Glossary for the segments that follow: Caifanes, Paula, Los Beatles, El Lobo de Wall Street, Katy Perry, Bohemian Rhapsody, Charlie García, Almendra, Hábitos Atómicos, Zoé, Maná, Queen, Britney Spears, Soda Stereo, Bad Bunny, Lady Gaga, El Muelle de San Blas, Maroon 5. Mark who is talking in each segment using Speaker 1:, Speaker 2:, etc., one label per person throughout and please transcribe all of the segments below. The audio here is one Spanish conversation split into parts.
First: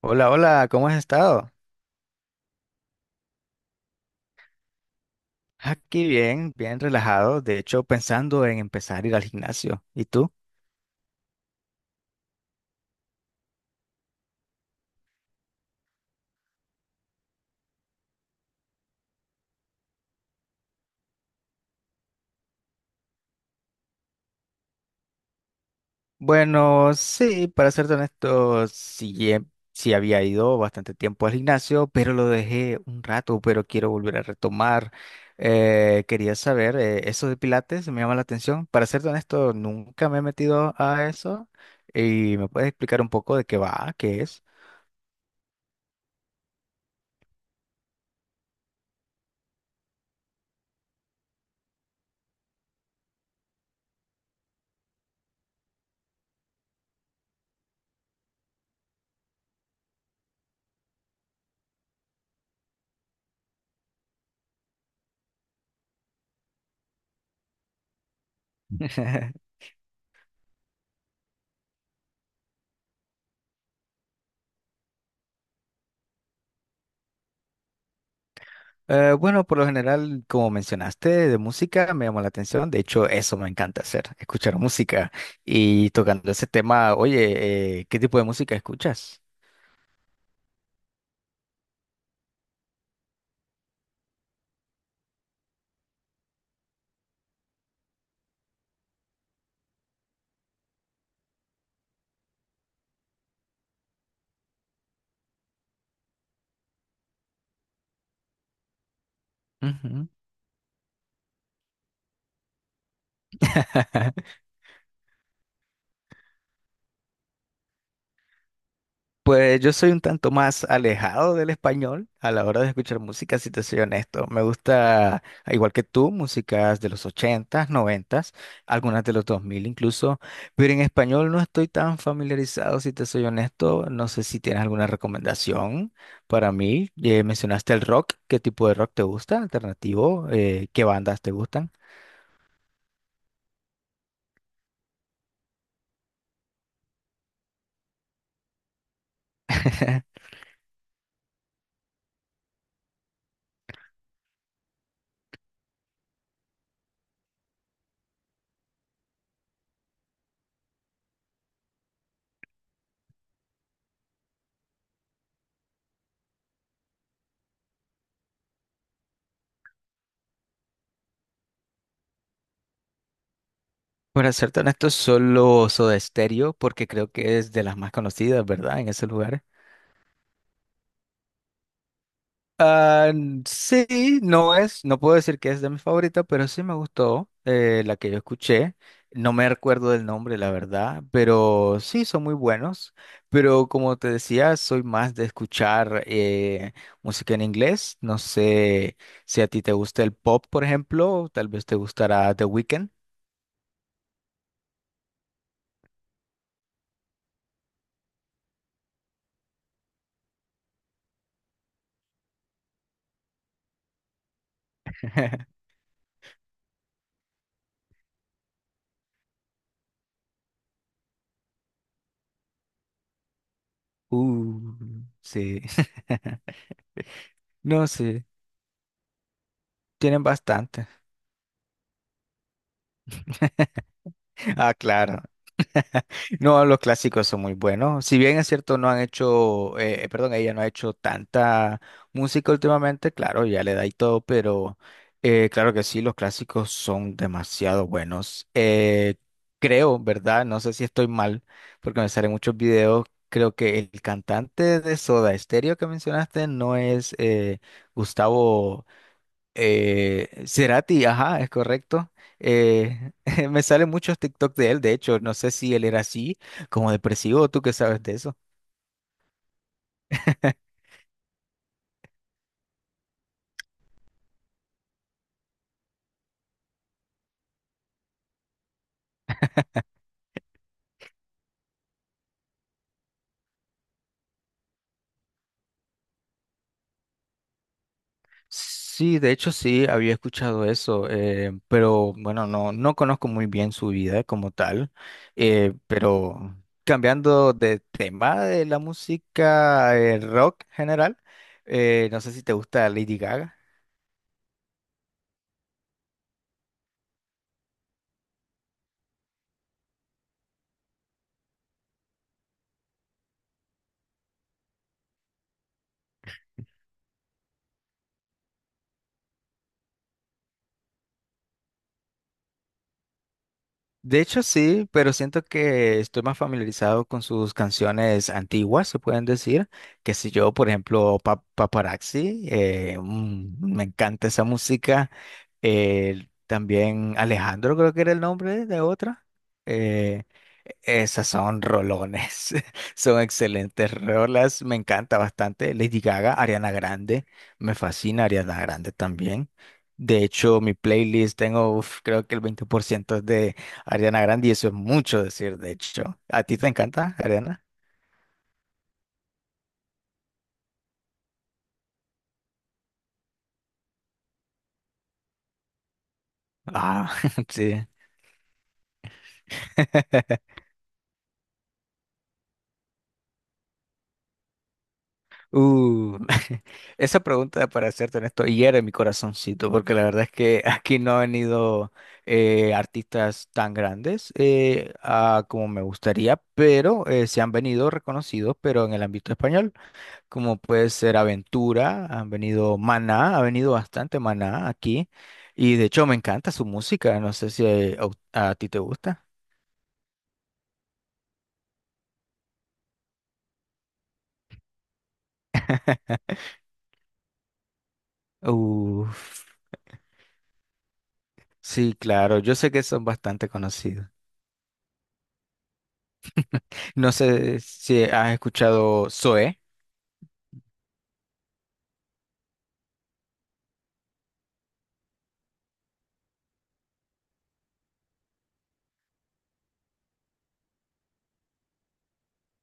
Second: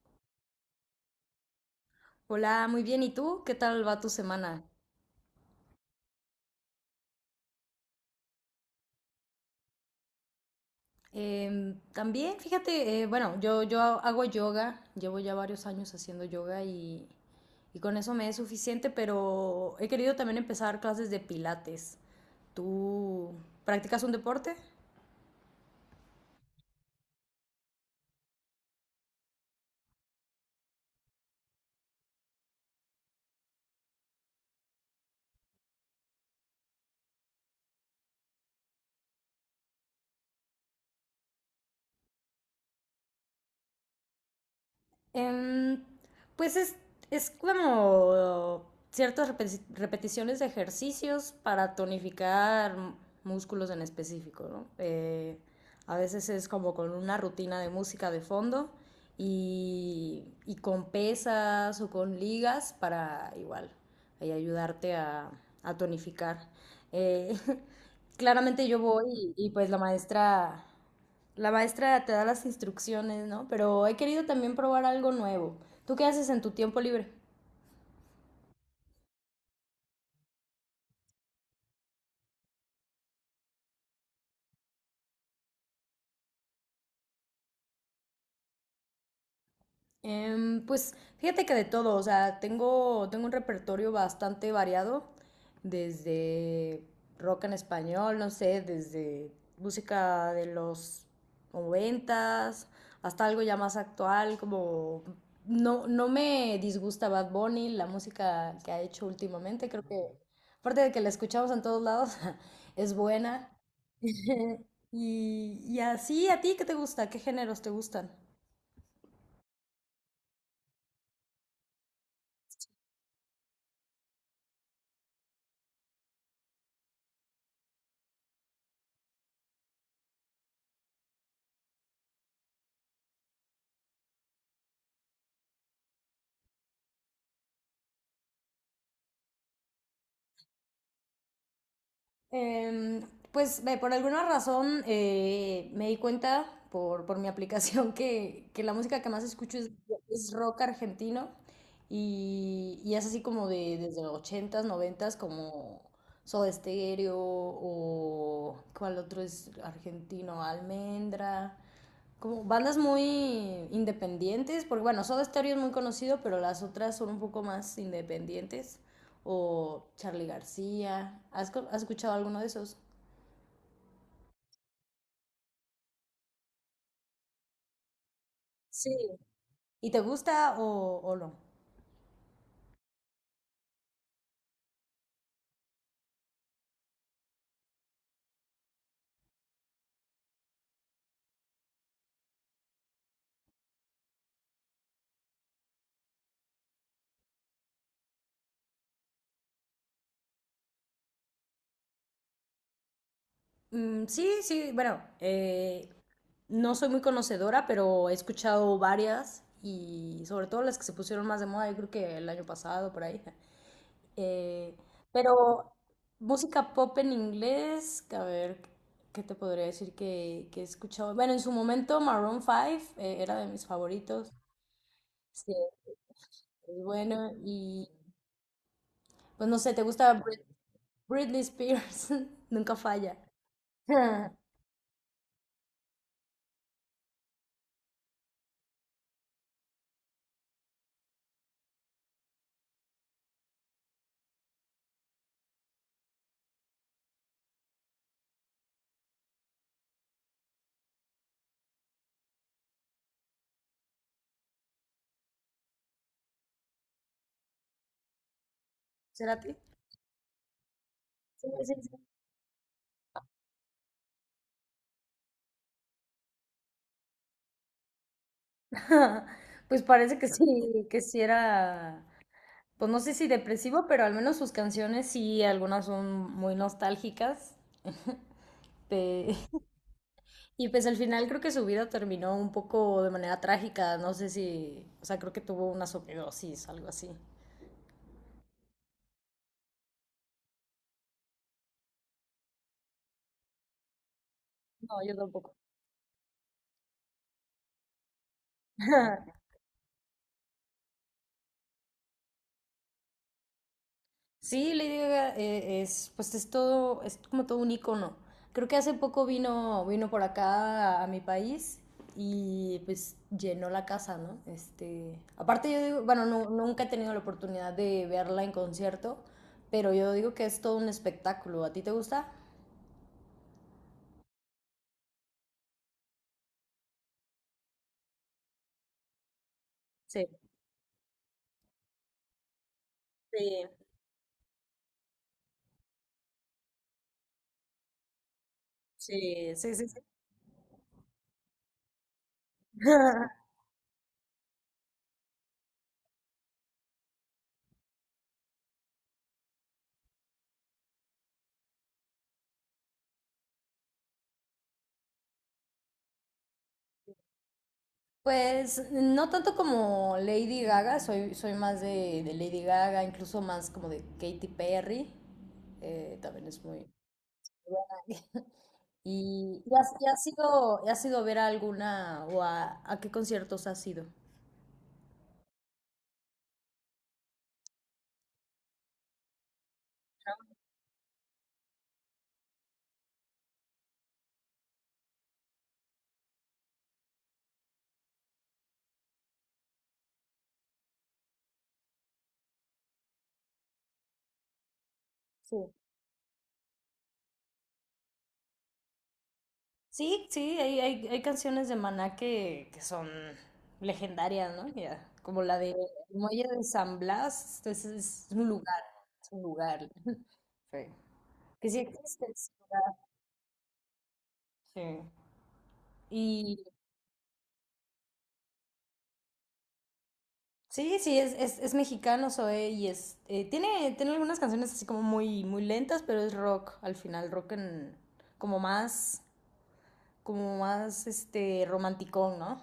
Speaker 1: Hola, hola, ¿cómo has estado?
Speaker 2: Hola, muy bien. ¿Y tú? ¿Qué tal va tu semana?
Speaker 1: Aquí bien, bien relajado, de hecho pensando en empezar a ir al gimnasio. ¿Y tú?
Speaker 2: También, fíjate, bueno, yo hago yoga, llevo ya varios años haciendo yoga y con eso me es suficiente, pero he querido también empezar clases de pilates. ¿Tú practicas un deporte?
Speaker 1: Bueno, sí, para serte honesto, sí, sí había ido bastante tiempo al gimnasio, pero lo dejé un rato, pero quiero volver a retomar. Quería saber, eso de Pilates me llama la atención. Para serte honesto, nunca me he metido a eso. ¿Y me puedes explicar un poco de qué va, qué es?
Speaker 2: Em, pues es como repeticiones de ejercicios para tonificar músculos en específico, ¿no? A veces es como con una rutina de música de fondo y con pesas o con ligas para igual ahí ayudarte a tonificar. Eh, Claramente yo voy y pues la maestra te da las instrucciones, ¿no? Pero he querido también probar algo nuevo. ¿Tú qué haces en tu tiempo libre?
Speaker 1: Bueno, por lo general, como mencionaste, de música me llamó la atención. De hecho, eso me encanta hacer, escuchar música. Y tocando ese tema, oye, ¿qué tipo de música escuchas?
Speaker 2: Pues fíjate que de todo, o sea, tengo un repertorio bastante variado, desde rock en español, no sé, desde música de los noventas, hasta algo ya más actual, como no me disgusta Bad Bunny, la música que ha hecho últimamente, creo que,
Speaker 1: Ujú.
Speaker 2: aparte de que la escuchamos en todos lados, es buena. Y, y así, ¿a ti qué te gusta? ¿Qué géneros te gustan?
Speaker 1: Pues yo soy un tanto más alejado del español a la hora de escuchar música, si te soy honesto. Me gusta, al igual que tú, músicas de los ochentas, noventas, algunas de los 2000, incluso, pero en español no estoy tan familiarizado, si te soy honesto. No sé si tienes alguna recomendación para mí. Mencionaste el rock, ¿qué tipo de rock te gusta? ¿Alternativo? ¿Qué bandas te gustan?
Speaker 2: Em, pues ve, por alguna razón me di cuenta por mi aplicación que la música que más escucho es rock argentino y es así como de desde los ochentas noventas como Soda Stereo o ¿cuál otro es argentino? Almendra, como bandas muy independientes, porque bueno, Soda Stereo es muy conocido, pero las otras son un poco más independientes. O Charlie García. ¿Has escuchado alguno de esos?
Speaker 1: Para ser honesto, solo Soda Stereo, porque creo que es de las más conocidas, ¿verdad? En
Speaker 2: Sí.
Speaker 1: ese lugar.
Speaker 2: ¿Y te gusta o no?
Speaker 1: Ah, sí, no es, no puedo decir que es de mi favorita, pero sí me gustó la que yo escuché. No me recuerdo del nombre, la verdad, pero sí son muy buenos. Pero como te decía, soy más de escuchar música en inglés. No sé si a ti te gusta el pop, por ejemplo, tal vez te gustará The Weeknd.
Speaker 2: Mm, sí, sí, bueno, no soy muy conocedora, pero he escuchado varias y sobre todo las que se pusieron más de moda, yo creo que el año pasado, por ahí. Eh, pero música pop en inglés, a ver, ¿qué te podría decir que he escuchado? Bueno, en su momento Maroon 5 era de mis favoritos.
Speaker 1: Uh,
Speaker 2: Sí,
Speaker 1: sí.
Speaker 2: es bueno.
Speaker 1: No,
Speaker 2: Y
Speaker 1: sí,
Speaker 2: pues no sé,
Speaker 1: tienen bastante.
Speaker 2: Britney Spears? Nunca falla.
Speaker 1: Ah, claro. No, los clásicos son muy buenos. Si bien es cierto, no han hecho, perdón, ella no ha hecho tanta música últimamente, claro, ya le da y todo, pero claro que sí, los clásicos son demasiado buenos. Creo, ¿verdad? No sé si estoy mal, porque me salen muchos videos. Creo que el cantante de Soda Stereo que mencionaste no es Gustavo.
Speaker 2: ¿Será ti?
Speaker 1: Cerati, ajá,
Speaker 2: Sí,
Speaker 1: es
Speaker 2: sí, sí.
Speaker 1: correcto. Eh, me salen muchos TikTok de él, de hecho, no sé si él era así, como depresivo, ¿tú qué sabes de eso?
Speaker 2: Pues parece que sí era, pues no sé si depresivo, pero al menos sus canciones sí, algunas son muy nostálgicas. Pe- Y pues al final creo que su vida terminó un poco de manera trágica, no sé si, o sea, creo que tuvo una sobredosis, algo así.
Speaker 1: Sí, de hecho sí, había escuchado eso, pero bueno, no, no conozco muy bien su vida como tal,
Speaker 2: No, yo tampoco.
Speaker 1: pero cambiando de tema de la música rock general, no sé si te gusta Lady Gaga.
Speaker 2: Sí, Lady Gaga es, pues es todo, es como todo un icono. Creo que hace poco vino por acá a mi país y pues llenó la casa, ¿no? Este, aparte yo digo, bueno, nunca he tenido la oportunidad de verla en concierto, pero yo digo que es todo un espectáculo. ¿A ti te gusta?
Speaker 1: De hecho sí, pero siento que estoy más familiarizado con sus canciones antiguas, se pueden decir, que
Speaker 2: Sí,
Speaker 1: si yo, por ejemplo, Paparazzi,
Speaker 2: sí,
Speaker 1: me encanta esa música. También Alejandro creo que era el nombre de otra.
Speaker 2: sí, sí, sí, sí.
Speaker 1: Eh, e-, esas son rolones, son excelentes rolas, me encanta bastante. Lady Gaga, Ariana Grande, me fascina Ariana Grande también. De hecho, mi playlist tengo, uf, creo que el 20% Ariana Grande, y eso es mucho decir, de hecho. ¿A ti te encanta, Ariana?
Speaker 2: Pues no tanto como Lady Gaga, soy más de Lady Gaga, incluso más como de Katy Perry, también es muy...
Speaker 1: Ah, sí.
Speaker 2: ¿Y has ido a ver a alguna o a qué conciertos has ido?
Speaker 1: Uh, esa pregunta para hacerte honesto hiere mi corazoncito, porque la verdad es que aquí no han venido artistas tan grandes como me gustaría, pero se han venido reconocidos, pero en el ámbito español, como puede ser Aventura, han venido Maná, ha venido bastante Maná aquí,
Speaker 2: Sí.
Speaker 1: y de hecho me encanta su música, no sé si a ti te gusta.
Speaker 2: Sí, sí, hay canciones de Maná que son legendarias, ¿no? Ya, como la de El Muelle de San Blas, es un lugar, es un
Speaker 1: Uf,
Speaker 2: lugar. Sí. Que sí
Speaker 1: sí,
Speaker 2: existe.
Speaker 1: claro,
Speaker 2: Sí.
Speaker 1: yo sé que son bastante conocidos.
Speaker 2: Sí. Y
Speaker 1: No sé si has escuchado Zoé.
Speaker 2: sí, sí, es mexicano Zoé y es, tiene algunas canciones así como muy, muy lentas, pero es rock al final, rock en, como más, como más, este, romanticón, ¿no?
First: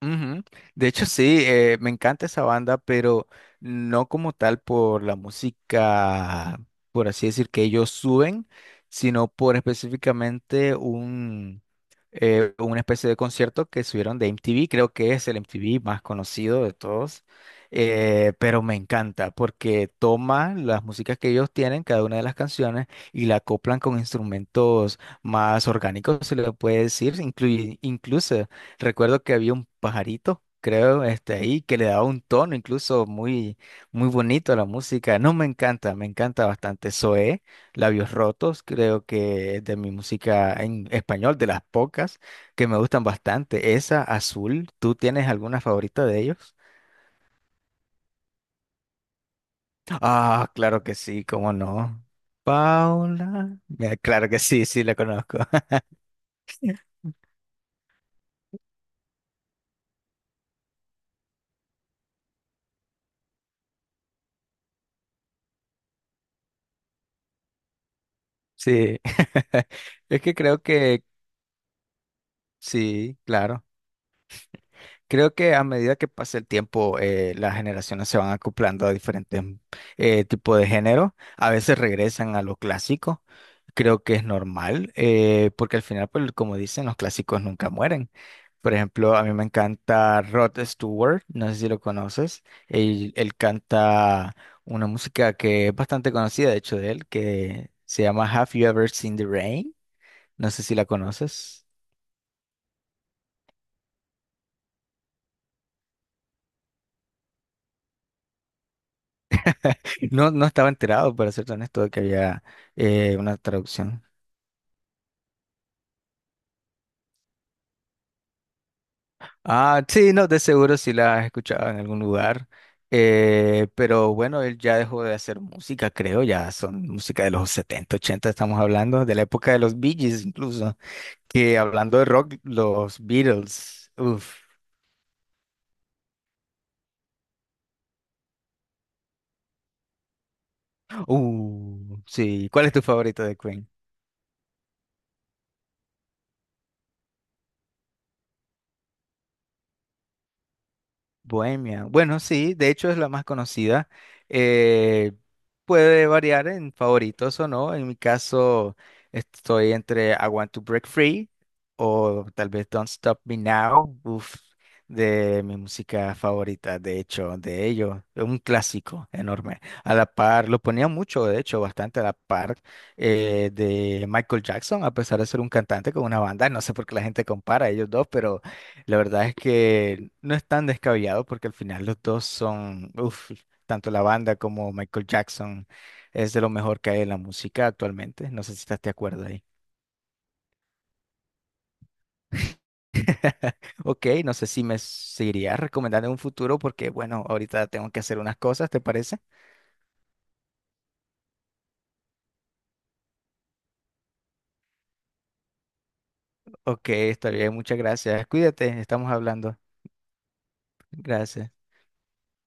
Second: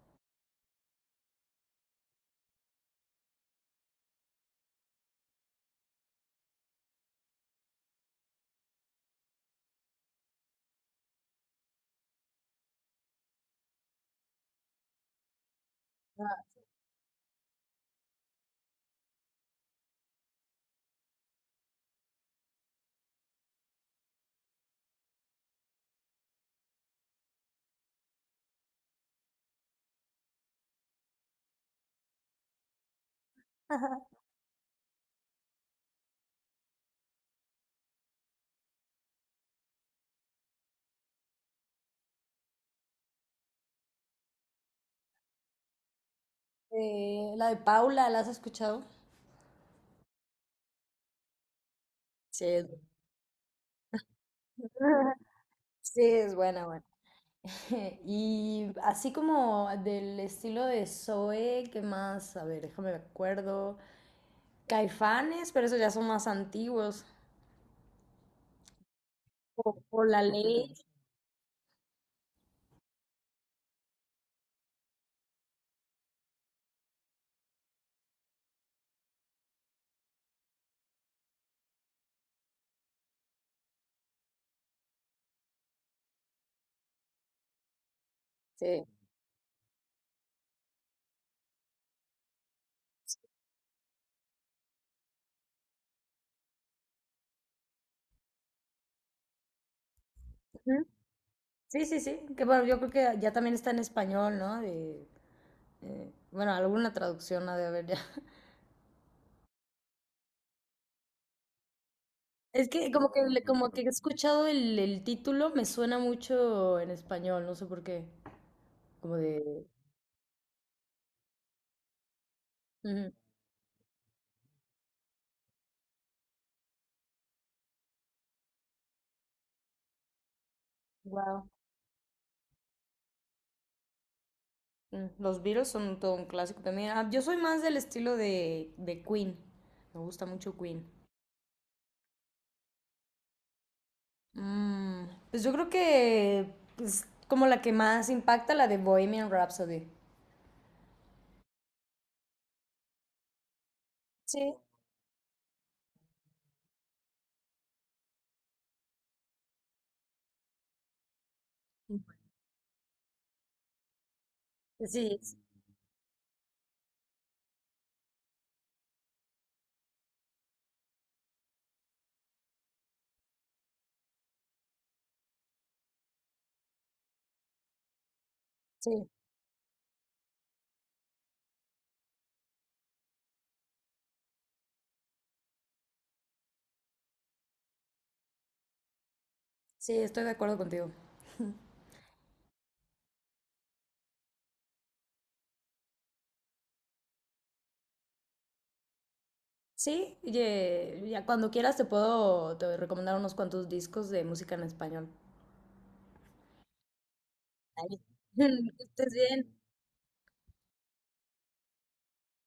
Speaker 1: Ujú. De hecho, sí, me encanta esa banda, pero no como tal por la música, por así decir, que ellos suben, sino por específicamente un, una especie de concierto que subieron de MTV, creo que es el MTV más conocido de todos, pero me encanta porque toma las músicas que ellos tienen, cada una de las canciones, y la acoplan con instrumentos más orgánicos, se le puede decir, incluye, incluso recuerdo que había un pajarito, creo, este ahí, que le daba un tono incluso muy, muy bonito a la música. No, me encanta bastante. Zoé, Labios Rotos, creo que es de mi música en español, de las pocas que me gustan bastante. Esa, Azul, ¿tú tienes alguna favorita de ellos?
Speaker 2: La de Paula, ¿la has escuchado?
Speaker 1: Ah, claro que sí, cómo no.
Speaker 2: Sí, es-
Speaker 1: Paula, mira, claro que sí, sí, la conozco.
Speaker 2: sí, es buena, buena. Y así como del estilo de Zoe, ¿qué más? A ver, déjame me acuerdo. Caifanes, pero esos ya son más antiguos.
Speaker 1: Sí,
Speaker 2: Por
Speaker 1: es
Speaker 2: la
Speaker 1: que creo
Speaker 2: ley.
Speaker 1: que sí, claro. Creo que a medida que pasa el tiempo, las generaciones se van acoplando a diferentes tipos de género. A veces regresan a lo clásico. Creo que es normal, porque al final, pues, como dicen, los clásicos nunca mueren. Por
Speaker 2: Sí.
Speaker 1: ejemplo, a mí me encanta Rod Stewart, no sé si lo conoces. Él canta una música que es bastante conocida, de hecho, de él, que se llama Have You Ever Seen the Rain? No sé si la conoces.
Speaker 2: Sí, sí, sí. Que bueno, yo creo que ya también está en español, ¿no? Eh, bueno, alguna traducción ha de haber ya.
Speaker 1: No, no estaba enterado, para ser honesto, de que había
Speaker 2: Es que como
Speaker 1: una
Speaker 2: como que he
Speaker 1: traducción.
Speaker 2: escuchado el título, me suena mucho en español, no sé por qué. Como de.
Speaker 1: Ah, sí, no, de seguro sí la has escuchado en algún lugar. Pero bueno, él ya dejó de hacer música, creo, ya son música de los 70 80 estamos hablando, de la época de los Bee Gees incluso.
Speaker 2: Wow.
Speaker 1: Que hablando de rock, los Beatles. Uf.
Speaker 2: Los Beatles son todo un clásico también. Ah, yo soy más del estilo de Queen. Me gusta mucho Queen.
Speaker 1: Sí. ¿Cuál es tu favorito de
Speaker 2: Mm, pues yo creo que es como la que más impacta, la de Bohemian Rhapsody.
Speaker 1: Bohemia? Bueno, sí, de hecho es la más conocida.
Speaker 2: Sí,
Speaker 1: Eh, puede variar en favoritos o no. En mi caso, estoy entre I Want to Break Free o tal vez Don't Stop Me Now, uf,
Speaker 2: sí,
Speaker 1: de mi música favorita, de hecho, de ellos. Es un clásico enorme. A la par, lo ponía mucho, de hecho, bastante a la par de Michael Jackson, a pesar de ser un cantante con una banda. No sé por qué la gente compara a ellos dos, pero la
Speaker 2: sí.
Speaker 1: verdad es que no es tan descabellado porque al final los dos son, uff, tanto la banda como Michael Jackson es de lo mejor que hay en la música actualmente. No sé si estás de acuerdo ahí.
Speaker 2: Sí, estoy de acuerdo contigo.
Speaker 1: Ok, no sé si me seguirías recomendando en un futuro porque, bueno, ahorita tengo que hacer unas cosas, ¿te parece?
Speaker 2: Sí, ya cuando quieras te recomendar unos cuantos discos de música en español.
Speaker 1: Ok, está bien, muchas
Speaker 2: Ay.
Speaker 1: gracias. Cuídate,
Speaker 2: Que
Speaker 1: estamos
Speaker 2: estés bien.
Speaker 1: hablando. Gracias.